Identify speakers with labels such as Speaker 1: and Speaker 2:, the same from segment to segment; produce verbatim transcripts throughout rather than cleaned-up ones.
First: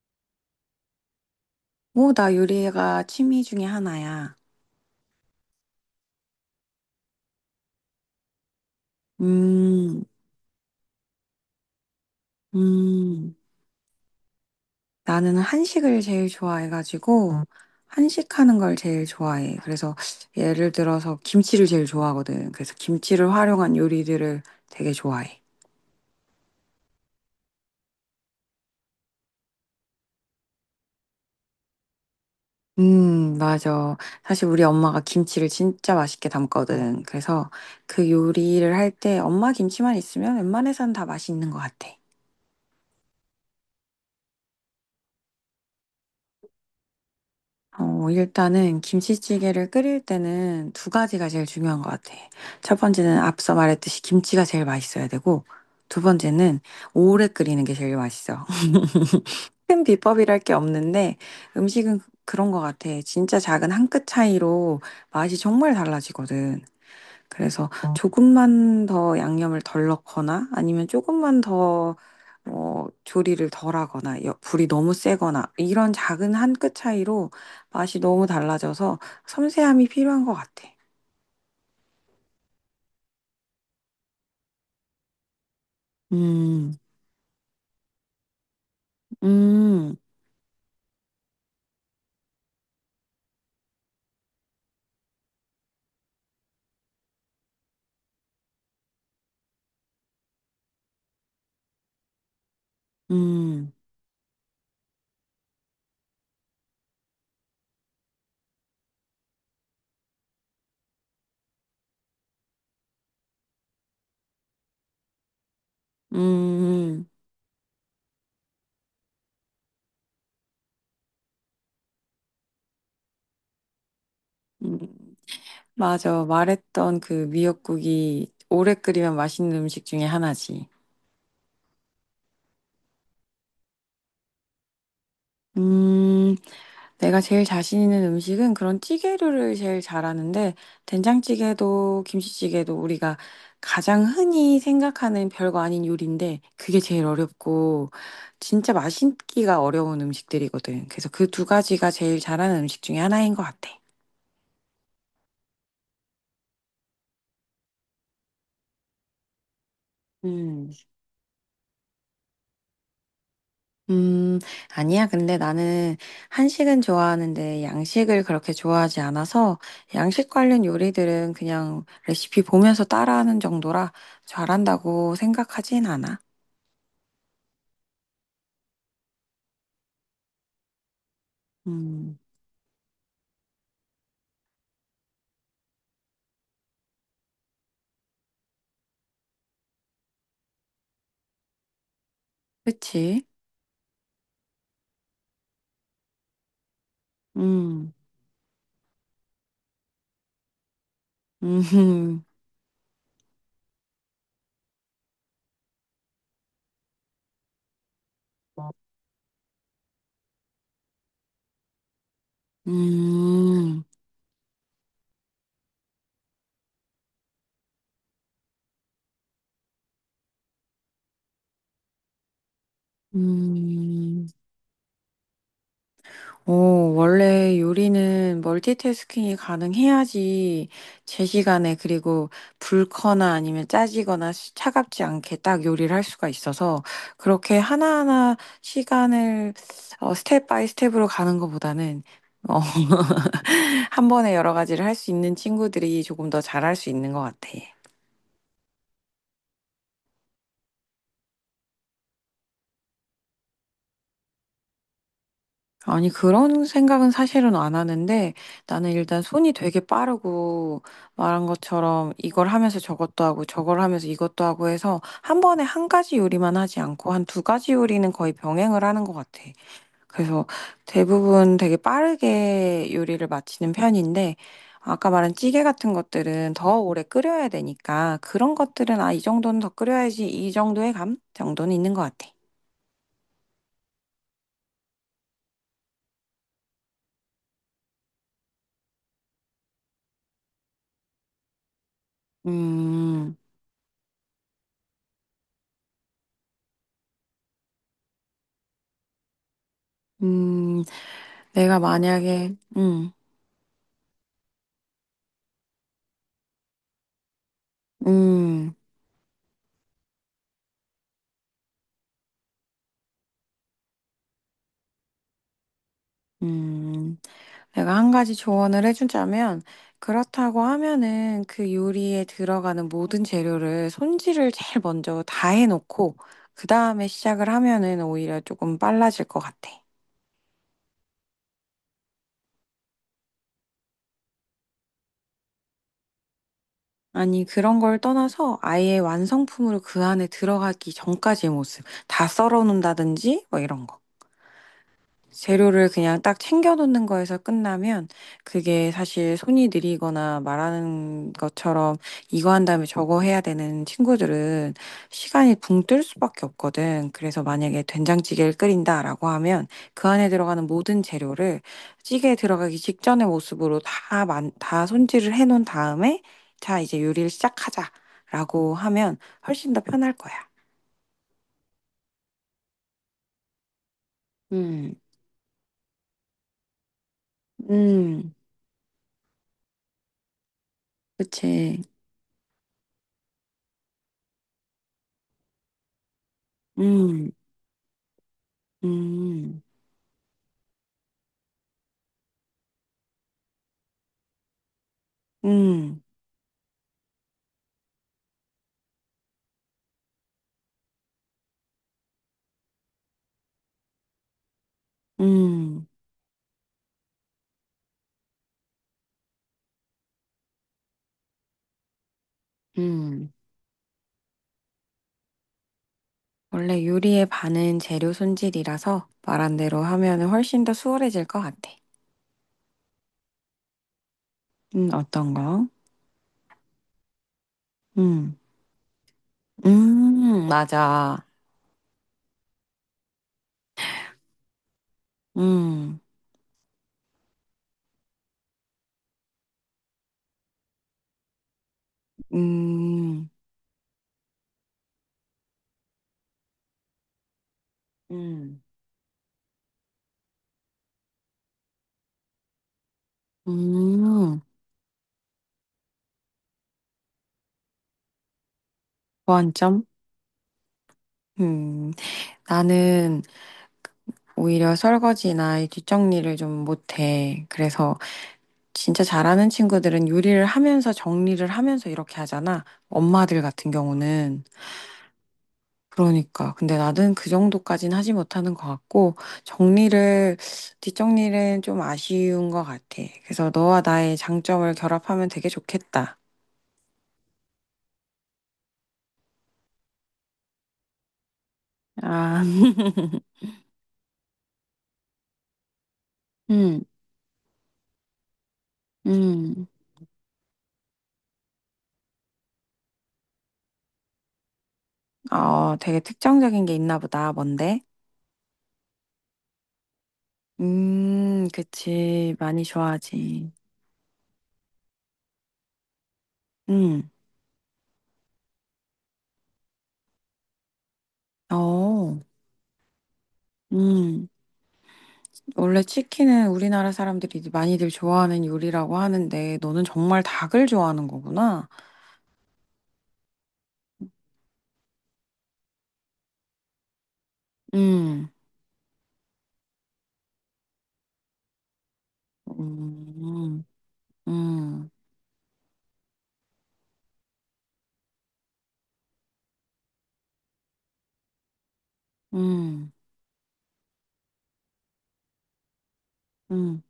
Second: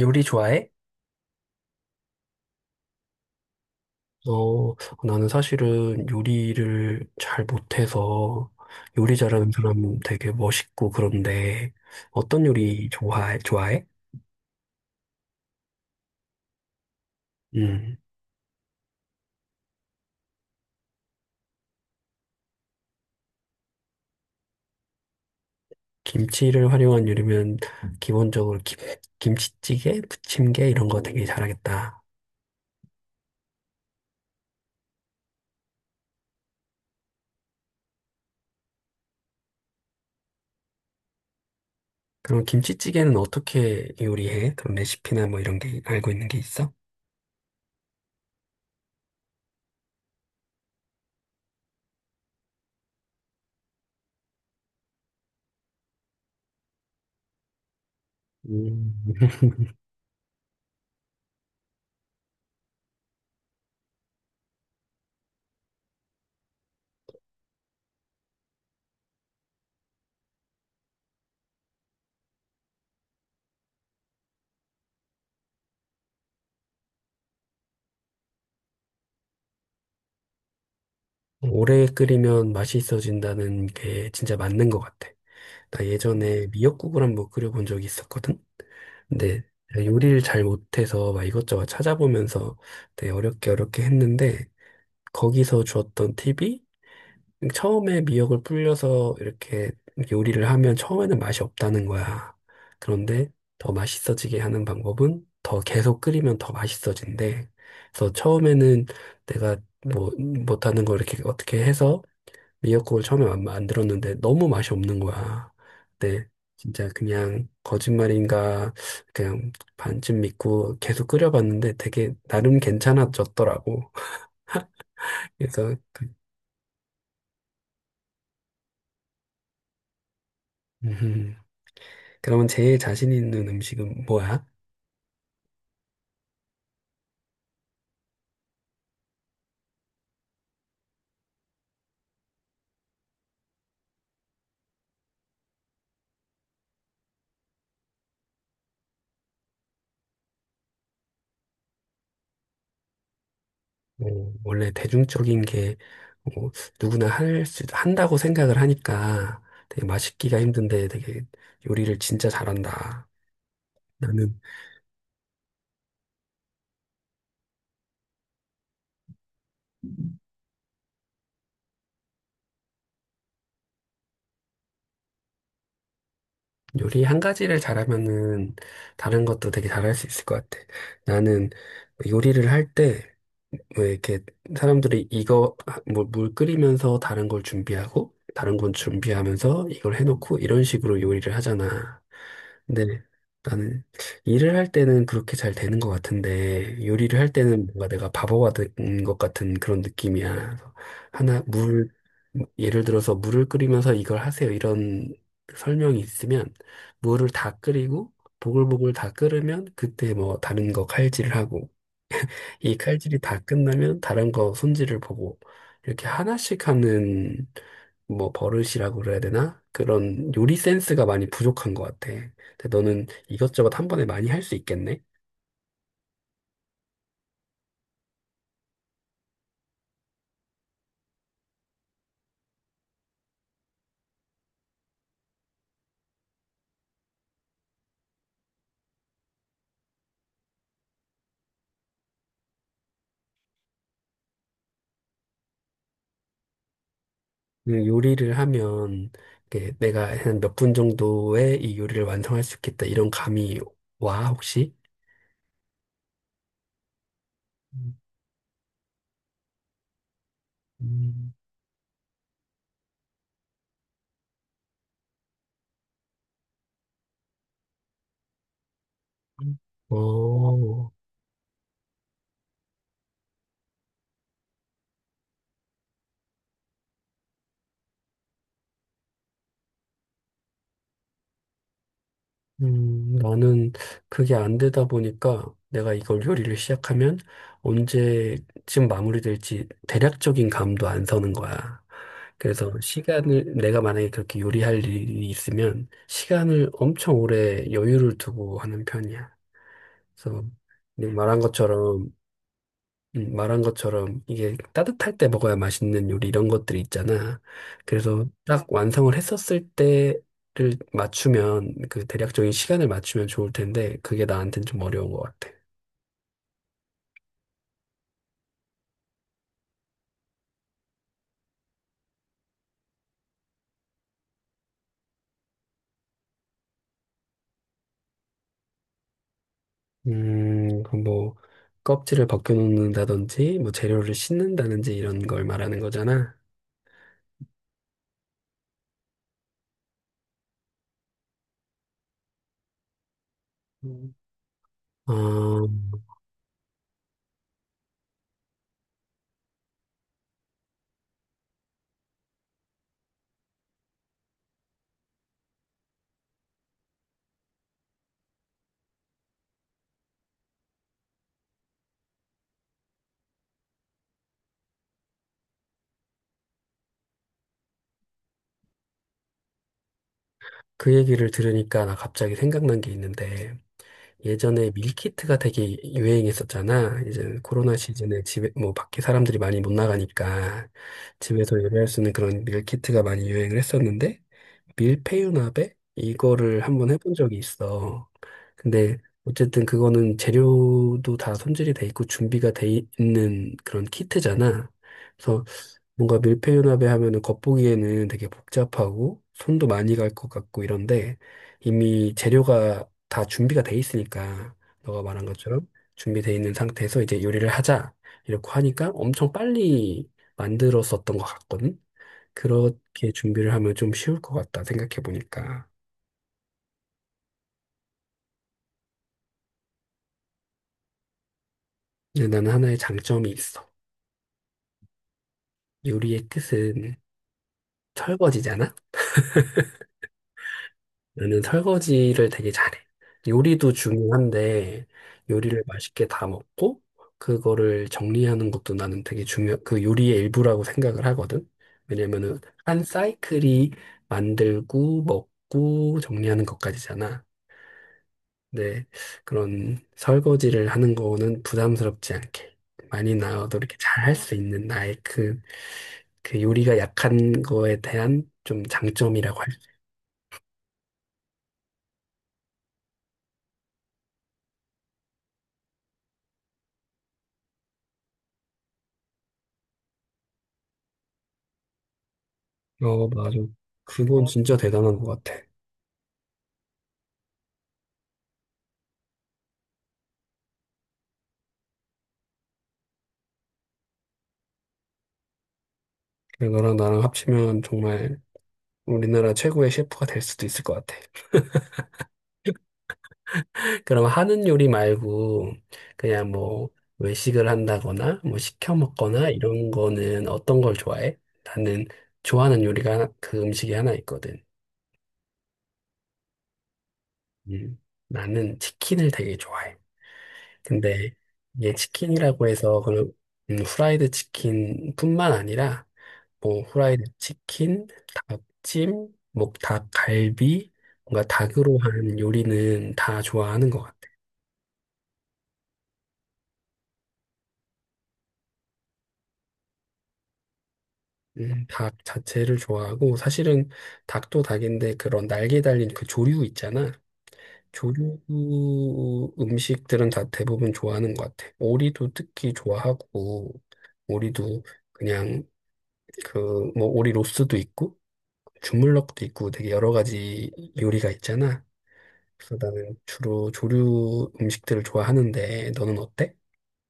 Speaker 1: 요리 좋아해?
Speaker 2: 오, 나 요리가 취미 중에 하나야.
Speaker 1: 어, 나는 사실은 요리를 잘 못해서 요리 잘하는 사람
Speaker 2: 음,
Speaker 1: 되게 멋있고 그런데 어떤 요리
Speaker 2: 음,
Speaker 1: 좋아해? 좋아해?
Speaker 2: 나는 한식을 제일 좋아해가지고,
Speaker 1: 음,
Speaker 2: 한식하는 걸 제일 좋아해. 그래서 예를 들어서 김치를 제일 좋아하거든. 그래서 김치를 활용한 요리들을 되게 좋아해.
Speaker 1: 김치를 활용한 요리면 기본적으로 김, 김치찌개, 부침개 이런 거 되게 잘하겠다.
Speaker 2: 음, 맞아. 사실 우리 엄마가 김치를 진짜 맛있게 담거든. 그래서 그 요리를 할 때 엄마 김치만 있으면 웬만해선 다 맛있는 것 같아.
Speaker 1: 그럼 김치찌개는 어떻게 요리해? 그런 레시피나 뭐 이런 게 알고 있는 게 있어?
Speaker 2: 어, 일단은 김치찌개를 끓일 때는 두 가지가 제일 중요한 것 같아. 첫 번째는 앞서 말했듯이 김치가 제일 맛있어야 되고, 두 번째는 오래 끓이는 게 제일 맛있어.
Speaker 1: 음.
Speaker 2: 큰 비법이랄 게 없는데 음식은 그런 것 같아. 진짜 작은 한 끗 차이로 맛이 정말 달라지거든. 그래서 조금만 더 양념을 덜 넣거나 아니면 조금만 더 어, 조리를 덜 하거나 여- 불이 너무 세거나 이런 작은 한 끗 차이로 맛이 너무 달라져서 섬세함이 필요한 것 같아.
Speaker 1: 오래 끓이면 맛이 있어진다는 게 진짜 맞는 것 같아. 나 예전에
Speaker 2: 음,
Speaker 1: 미역국을 한번 끓여본 적이 있었거든? 근데 내가
Speaker 2: 음,
Speaker 1: 요리를 잘 못해서 막 이것저것 찾아보면서 되게 어렵게 어렵게 했는데 거기서 주었던 팁이 처음에 미역을 불려서 이렇게 요리를 하면 처음에는 맛이 없다는 거야. 그런데 더
Speaker 2: 음,
Speaker 1: 맛있어지게 하는 방법은 더 계속 끓이면 더 맛있어진대. 그래서 처음에는 내가 뭐 못하는 걸 이렇게 어떻게 해서 미역국을 처음에 마- 만들었는데 너무 맛이 없는 거야. 근데 진짜
Speaker 2: 음,
Speaker 1: 그냥 거짓말인가 그냥 반쯤 믿고 계속 끓여봤는데 되게 나름 괜찮아졌더라고.
Speaker 2: 음.
Speaker 1: 그래서
Speaker 2: 맞아. 말했던 그 미역국이 오래 끓이면 맛있는 음식 중에 하나지.
Speaker 1: 음, 그러면 제일 자신 있는 음식은 뭐야?
Speaker 2: 음, 내가 제일 자신 있는 음식은 그런 찌개류를 제일 잘하는데, 된장찌개도 김치찌개도 우리가 가장 흔히 생각하는 별거 아닌 요리인데, 그게 제일 어렵고, 진짜 맛있기가 어려운 음식들이거든. 그래서 그 두 가지가 제일 잘하는 음식 중에 하나인 것 같아.
Speaker 1: 뭐, 원래 대중적인 게 뭐, 누구나 할 수, 한다고 생각을 하니까 되게 맛있기가
Speaker 2: 음.
Speaker 1: 힘든데 되게 요리를 진짜 잘한다.
Speaker 2: 음,
Speaker 1: 나는
Speaker 2: 아니야. 근데 나는 한식은 좋아하는데 양식을 그렇게 좋아하지 않아서 양식 관련 요리들은 그냥 레시피 보면서 따라하는 정도라 잘한다고 생각하진 않아.
Speaker 1: 요리 한 가지를 잘하면은 다른 것도 되게 잘할 수 있을 것 같아. 나는
Speaker 2: 음,
Speaker 1: 요리를 할 때 왜 이렇게 사람들이 이거 아, 뭐물 끓이면서 다른 걸 준비하고 다른 건 준비하면서 이걸 해놓고 이런 식으로 요리를 하잖아. 근데
Speaker 2: 그치?
Speaker 1: 나는 일을 할 때는 그렇게 잘 되는 것 같은데 요리를 할 때는 뭔가
Speaker 2: 음,
Speaker 1: 내가 바보가 된 것 같은 그런 느낌이야. 그래서 하나 물 예를 들어서 물을 끓이면서 이걸 하세요 이런 설명이 있으면 물을 다 끓이고 보글보글 다 끓으면 그때 뭐 다른 거 칼질을 하고
Speaker 2: 음,
Speaker 1: 이 칼질이 다
Speaker 2: 음,
Speaker 1: 끝나면 다른 거 손질을 보고 이렇게 하나씩 하는 뭐 버릇이라고 그래야 되나? 그런 요리 센스가 많이 부족한 것 같아. 근데 너는 이것저것 한 번에
Speaker 2: 음.
Speaker 1: 많이 할 수 있겠네?
Speaker 2: 오, 원래 요리는 멀티태스킹이 가능해야지 제 시간에 그리고 불거나 아니면 짜지거나 시- 차갑지 않게 딱 요리를 할 수가 있어서 그렇게 하나하나 시간을 어, 스텝 바이 스텝으로 가는 것보다는 어, 한 번에 여러 가지를 할 수 있는 친구들이 조금 더 잘할 수 있는 것 같아.
Speaker 1: 음, 요리를 하면 이게 내가 한 몇 분 정도에 이 요리를 완성할 수 있겠다 이런 감이 와 혹시?
Speaker 2: 아니, 그런 생각은 사실은 안
Speaker 1: 음,
Speaker 2: 하는데 나는 일단 손이 되게 빠르고
Speaker 1: 음.
Speaker 2: 말한 것처럼 이걸 하면서 저것도 하고 저걸 하면서 이것도 하고 해서 한 번에 한 가지 요리만 하지 않고 한 두 가지 요리는 거의 병행을 하는 것 같아. 그래서
Speaker 1: 어,
Speaker 2: 대부분 되게 빠르게 요리를 마치는 편인데 아까 말한 찌개 같은 것들은 더 오래 끓여야 되니까 그런 것들은 아, 이 정도는 더 끓여야지 이 정도의 감 정도는 있는 것 같아.
Speaker 1: 음, 나는 그게 안 되다 보니까 내가 이걸 요리를 시작하면 언제쯤 마무리될지 대략적인 감도 안 서는 거야. 그래서
Speaker 2: 음.
Speaker 1: 시간을, 내가 만약에 그렇게 요리할 일이 있으면 시간을 엄청 오래 여유를 두고 하는 편이야. 그래서
Speaker 2: 음,
Speaker 1: 네 말한
Speaker 2: 내가
Speaker 1: 것처럼
Speaker 2: 만약에, 음,
Speaker 1: 음, 말한 것처럼 이게 따뜻할 때 먹어야 맛있는 요리 이런 것들이 있잖아. 그래서 딱
Speaker 2: 음,
Speaker 1: 완성을 했었을 때를 맞추면 그 대략적인 시간을 맞추면 좋을 텐데 그게 나한테는 좀 어려운 것 같아.
Speaker 2: 음, 내가 한 가지 조언을 해주자면, 그렇다고 하면은 그 요리에 들어가는 모든 재료를 손질을 제일 먼저 다 해놓고, 그 다음에 시작을 하면은 오히려 조금 빨라질 것 같아.
Speaker 1: 음, 그뭐 껍질을 벗겨놓는다든지 뭐 재료를 씻는다든지 이런 걸 말하는 거잖아.
Speaker 2: 아니, 그런 걸 떠나서 아예 완성품으로 그 안에 들어가기 전까지의 모습, 다 썰어 놓는다든지, 뭐 이런 거.
Speaker 1: 음. 어,
Speaker 2: 재료를 그냥 딱 챙겨 놓는 거에서 끝나면 그게 사실 손이 느리거나 말하는 것처럼 이거 한 다음에 저거 해야 되는 친구들은 시간이 붕 뜰 수밖에 없거든. 그래서 만약에 된장찌개를 끓인다라고 하면 그 안에 들어가는 모든 재료를 찌개에 들어가기 직전의 모습으로 다, 만, 다 손질을 해 놓은 다음에 자, 이제 요리를 시작하자라고 하면 훨씬 더 편할 거야.
Speaker 1: 그 얘기를 들으니까 나 갑자기 생각난 게 있는데 예전에
Speaker 2: 음,
Speaker 1: 밀키트가 되게 유행했었잖아. 이제 코로나 시즌에
Speaker 2: 음,
Speaker 1: 집에, 뭐, 밖에 사람들이 많이 못 나가니까 집에서
Speaker 2: 그치.
Speaker 1: 요리할 수 있는 그런 밀키트가 많이 유행을 했었는데, 밀푀유나베? 이거를 한번 해본
Speaker 2: 음,
Speaker 1: 적이 있어. 근데
Speaker 2: 음.
Speaker 1: 어쨌든 그거는 재료도 다 손질이 돼 있고 준비가 돼 있는 그런 키트잖아. 그래서
Speaker 2: 음,
Speaker 1: 뭔가 밀폐융합에 하면은 겉보기에는 되게 복잡하고 손도 많이 갈 것 같고 이런데 이미 재료가 다 준비가 돼 있으니까 너가 말한 것처럼
Speaker 2: 음,
Speaker 1: 준비돼 있는 상태에서 이제 요리를 하자 이렇게 하니까 엄청 빨리 만들었었던 것 같거든. 그렇게
Speaker 2: 음.
Speaker 1: 준비를 하면 좀 쉬울 것 같다 생각해 보니까.
Speaker 2: 원래 요리의 반은 재료 손질이라서 말한 대로 하면 훨씬 더 수월해질 것 같아.
Speaker 1: 근데 나는 하나의 장점이 있어.
Speaker 2: 음, 어떤 거?
Speaker 1: 요리의 끝은
Speaker 2: 음,
Speaker 1: 설거지잖아.
Speaker 2: 음, 맞아.
Speaker 1: 나는 설거지를 되게 잘해. 요리도 중요한데, 요리를
Speaker 2: 음,
Speaker 1: 맛있게 다 먹고, 그거를 정리하는 것도 나는 되게 중요, 그 요리의 일부라고 생각을 하거든. 왜냐면은, 한
Speaker 2: 음,
Speaker 1: 사이클이 만들고, 먹고, 정리하는 것까지잖아.
Speaker 2: 음,
Speaker 1: 근데 그런 설거지를 하는 거는 부담스럽지 않게, 많이 나와도 이렇게 잘 할 수
Speaker 2: 음.
Speaker 1: 있는 나의 그, 그 요리가 약한 거에 대한 좀 장점이라고
Speaker 2: 보완점? 음, 나는 오히려 설거지나 이 뒷정리를 좀 못해. 그래서 진짜 잘하는 친구들은 요리를 하면서 정리를 하면서 이렇게 하잖아.
Speaker 1: 어, 맞아.
Speaker 2: 엄마들 같은
Speaker 1: 그건 어,
Speaker 2: 경우는.
Speaker 1: 진짜 대단한 것 같아.
Speaker 2: 그러니까. 근데 나는 그 정도까진 하지 못하는 것 같고, 정리를, 뒷정리는 좀 아쉬운 것 같아. 그래서 너와 나의 장점을 결합하면 되게 좋겠다.
Speaker 1: 그래, 너랑 나랑 합치면 정말 우리나라 최고의 셰프가 될 수도 있을 것 같아.
Speaker 2: 아,
Speaker 1: 그럼 하는 요리 말고 그냥 뭐
Speaker 2: 음,
Speaker 1: 외식을 한다거나 뭐 시켜 먹거나
Speaker 2: 음.
Speaker 1: 이런 거는 어떤 걸 좋아해? 나는 좋아하는 요리가 하나- 그 음식이 하나 있거든.
Speaker 2: 어, 되게 특정적인 게 있나 보다.
Speaker 1: 음,
Speaker 2: 뭔데?
Speaker 1: 나는 치킨을 되게 좋아해. 근데
Speaker 2: 음,
Speaker 1: 이게
Speaker 2: 그치.
Speaker 1: 치킨이라고
Speaker 2: 많이
Speaker 1: 해서 그런
Speaker 2: 좋아하지.
Speaker 1: 음, 후라이드 치킨뿐만 아니라 뭐 후라이드
Speaker 2: 음,
Speaker 1: 치킨, 닭찜, 뭐 닭갈비, 뭔가 닭으로 한
Speaker 2: 어,
Speaker 1: 요리는 다 좋아하는 것 같아.
Speaker 2: 음. 원래 치킨은 우리나라 사람들이 많이들 좋아하는 요리라고 하는데, 너는 정말 닭을 좋아하는
Speaker 1: 음,
Speaker 2: 거구나.
Speaker 1: 닭 자체를 좋아하고 사실은 닭도 닭인데 그런 날개 달린 그 조류 있잖아. 조류
Speaker 2: 음,
Speaker 1: 음식들은 다 대부분 좋아하는 것 같아. 오리도 특히 좋아하고
Speaker 2: 음.
Speaker 1: 오리도
Speaker 2: 음,
Speaker 1: 그냥 그 뭐 오리 로스도 있고 주물럭도 있고 되게 여러 가지 요리가 있잖아. 그래서
Speaker 2: 음,
Speaker 1: 나는 주로 조류 음식들을 좋아하는데 너는 어때?
Speaker 2: 음.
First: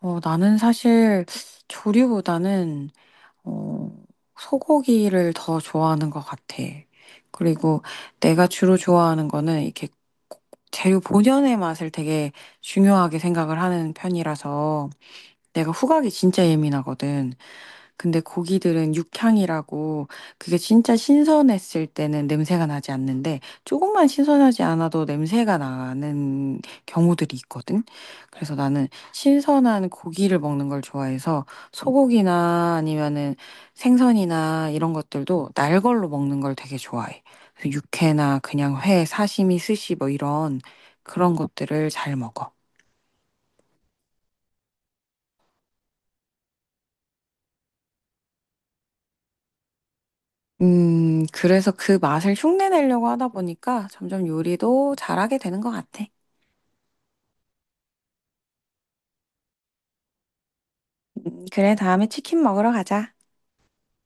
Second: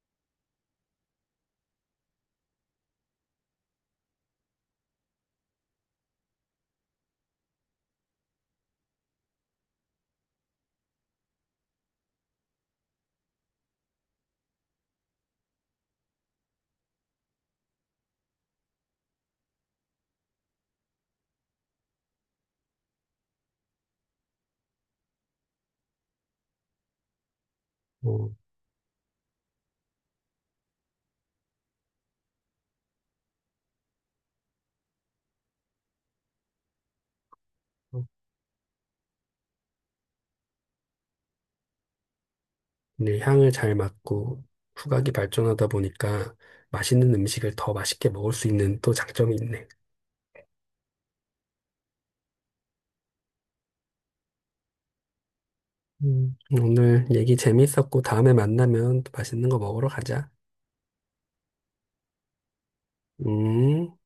Speaker 2: 어, 나는 사실 조류보다는 어, 소고기를 더 좋아하는 것 같아. 그리고 내가 주로 좋아하는 거는 이렇게 재료 본연의 맛을 되게 중요하게 생각을 하는 편이라서 내가 후각이 진짜 예민하거든. 근데 고기들은 육향이라고 그게 진짜 신선했을 때는 냄새가 나지 않는데 조금만 신선하지 않아도 냄새가 나는 경우들이 있거든.
Speaker 1: 어,
Speaker 2: 그래서 나는 신선한 고기를 먹는 걸 좋아해서 소고기나 아니면은 생선이나 이런 것들도 날 걸로 먹는 걸 되게 좋아해. 그래서
Speaker 1: 어,
Speaker 2: 육회나 그냥 회, 사시미, 스시 뭐 이런 그런 것들을 잘 먹어.
Speaker 1: 근데 향을 잘 맡고 후각이 발전하다 보니까 맛있는 음식을 더 맛있게 먹을 수 있는 또 장점이 있네.
Speaker 2: 음, 그래서 그 맛을 흉내 내려고 하다 보니까 점점 요리도 잘하게 되는 것 같아.
Speaker 1: 음. 오늘 얘기 재밌었고 다음에 만나면 또 맛있는 거 먹으러 가자.
Speaker 2: 음, 그래, 다음에 치킨 먹으러 가자.
Speaker 1: 음.